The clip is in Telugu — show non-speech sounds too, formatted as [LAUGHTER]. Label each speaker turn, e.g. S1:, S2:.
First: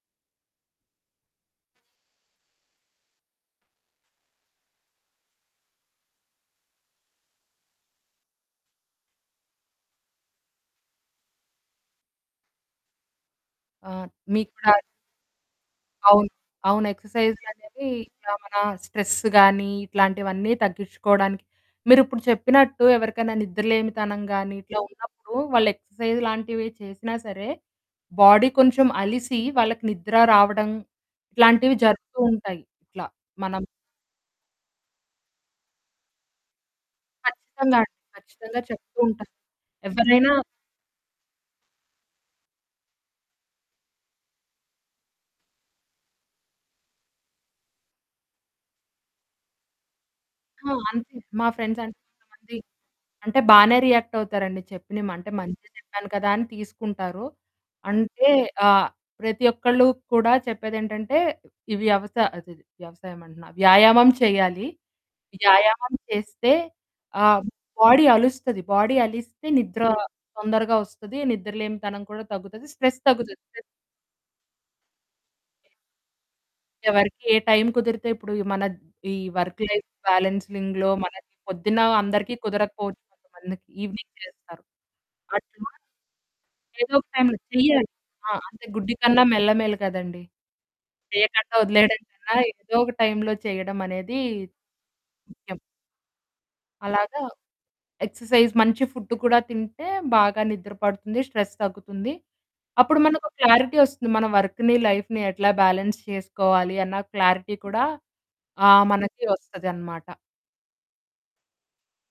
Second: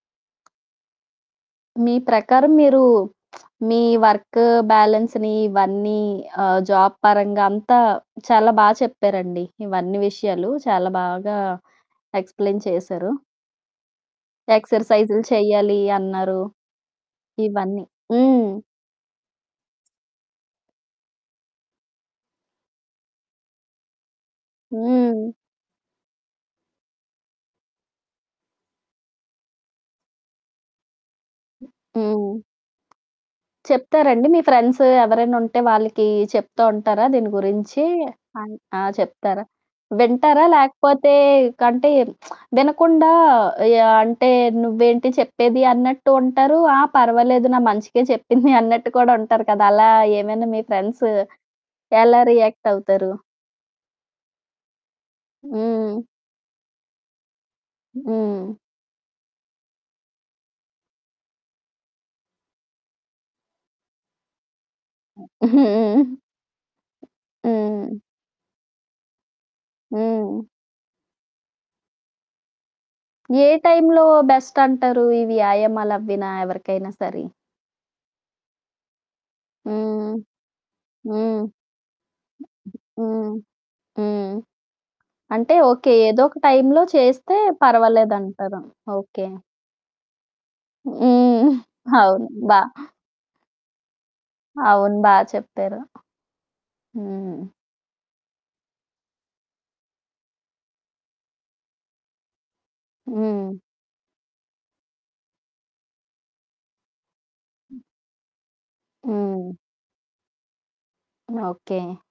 S1: మీ ప్రకారం మీరు [SMACKS LIPS] మీ వర్క్ బాలన్స్‌ని ఇవన్నీ ఆహ్, జాబ్ పరంగా అంతా చాలా బా చెప్పారండి. ఇవన్నీ విషయాలు చాలా బాగా ఎక్స్‌ప్లెయిన్ చేశారు.
S2: ఆ! మీకు కూడా
S1: ఎక్సర్సైజ్‌లు చేయాలి
S2: అవును.
S1: అన్నారు.
S2: అవును. ఎక్సర్సైజ్‌లు
S1: ఇవన్నీ
S2: అనేవి ఆహ్,
S1: హ్మ్.
S2: మన స్ట్రెస్ గాని ఇట్లాంటివన్నీ తగ్గించుకోవడానికి. మీరిప్పుడు చెప్పినట్టు ఎవరికైనా నిద్రలేనితనం గానీ ఇట్లా
S1: హ్మ్.
S2: ఉన్నప్పుడు వాళ్ళు ఎక్సర్సైజ్ లాంటివే చేసినా సరే బాడీ కొంచెం అలిసి వాళ్ళకి నిద్ర రావడం ఇట్లాంటివి జరుగుతూ
S1: హ్మ్.
S2: ఉంటాయి. ఇట్లా మనం
S1: చెప్తారా అండి? మీ ఫ్రెండ్సు ఎవరైనా ఉంటే వాళ్ళకి చెప్తూ ఉంటారా దీని
S2: ఖచ్చితంగా
S1: గురించి?
S2: అండి.
S1: అన్
S2: ఖచ్చితంగా
S1: ఆ!
S2: చెప్తూ ఉంటాను.
S1: చెప్తారా?
S2: ఎవ్వరైనా
S1: వింటారా? లేకపోతే కంటే [SMACKS LIPS] వినకుండా యాహ్, అంటే నువ్వేంటి చెప్పేది? అన్నట్టు ఉంటారు. ఆ! పర్వాలేదు. నా మంచికే చెప్పింది [CHUCKLES] అన్నట్టు కూడా ఉంటారు కదా! అలా ఏమైనా మీ
S2: ఆ!
S1: ఫ్రెండ్సు
S2: అంతే. మా ఫ్రెండ్స్ అంటే
S1: ఎలా
S2: కొంతమంది
S1: రియాక్టవుతారు?
S2: అంటే బానే రియాక్ట్ అవుతారండి. చెప్పిన‌మ అంటే మంచె
S1: హ్మ్.
S2: చెప్పాను కదా అని తీసుకుంటారు. అంటే
S1: హ్మ్.
S2: ఆహ్, ప్రతి ఒక్కళ్ళు కూడా చెప్పేది ఏంటంటే ఇవ్యవసా అదది వ్యవసాయం అంటున్నా. వ్యాయామం చేయాలి.
S1: [CHUCKLES]
S2: వ్యాయామం
S1: హ్మ్.
S2: చేస్తే ఆహ్,
S1: హ్మ్.
S2: బాడీ అలుస్తది బాడీ అలిస్తే నిద్ర
S1: హ్మ్.
S2: తొందరగా వస్తది నిద్రలేనితనం కూడా తగ్గుతది. స్ట్రెస్ తగ్గుతది.
S1: ఏ
S2: స్ట్రెస్
S1: టైమ్‌లో బెస్ట్ అంటారు? ఈ వ్యాయామాలు అవ్వినా ఎవరికైనా
S2: ఎవరికి
S1: స‌రీ?
S2: ఏ టైమ్ కుదిరితే ఇప్పుడు మన ఈ వర్క్ లైఫ్
S1: హ్మ్.
S2: బాలెన్సిలింగ్‌లో మనకి
S1: హ్మ్.
S2: పొద్దున్న అందరికి కుదరకపోవచ్చు.
S1: హ్మ్.
S2: కొంతమంది ఈవెనింగ్
S1: హ్మ్.
S2: చేస్తారు.
S1: అంటే
S2: అట్లా
S1: ఓకే. ఏదో ఒక టైమ్‌లో
S2: ఏదో ఒక
S1: చేస్తే
S2: టైమ్‌లో చెయ్యాలి.
S1: పర్వాలేదు
S2: ఆ!
S1: అంటారు.
S2: అంతే గుడ్డి కన్నా
S1: ఓకే.
S2: మెల్ల మేలు కదండీ!
S1: హ్మ్.
S2: చేయకండా వదిలేయడం
S1: [CHUCKLES] అవును.
S2: కన్నా
S1: బా
S2: ఏదో ఒక టైమ్‌లో చేయడం అనేది
S1: అవును. బా
S2: ముఖ్యం.
S1: చెప్పారు.
S2: అలాగ
S1: హ్మ్.
S2: ఎక్సర్సైజ్ మంచి ఫుడ్డు కూడా తింటే బాగా నిద్ర పడుతుంది. స్ట్రెస్ తగ్గుతుంది. అప్పుడు మనకో
S1: హ్మ్.
S2: క్లారిటీ వస్తుంది. మన వర్క్‌ని, లైఫ్‌ని ఎట్లా బ్యాలెన్స్ చేసుకోవాలి? అన్న క్లారిటీ
S1: హ్మ్.
S2: కూడా ఆహ్, మనకి
S1: హ్మ్.
S2: వస్తది అనమాట.
S1: ఓకే.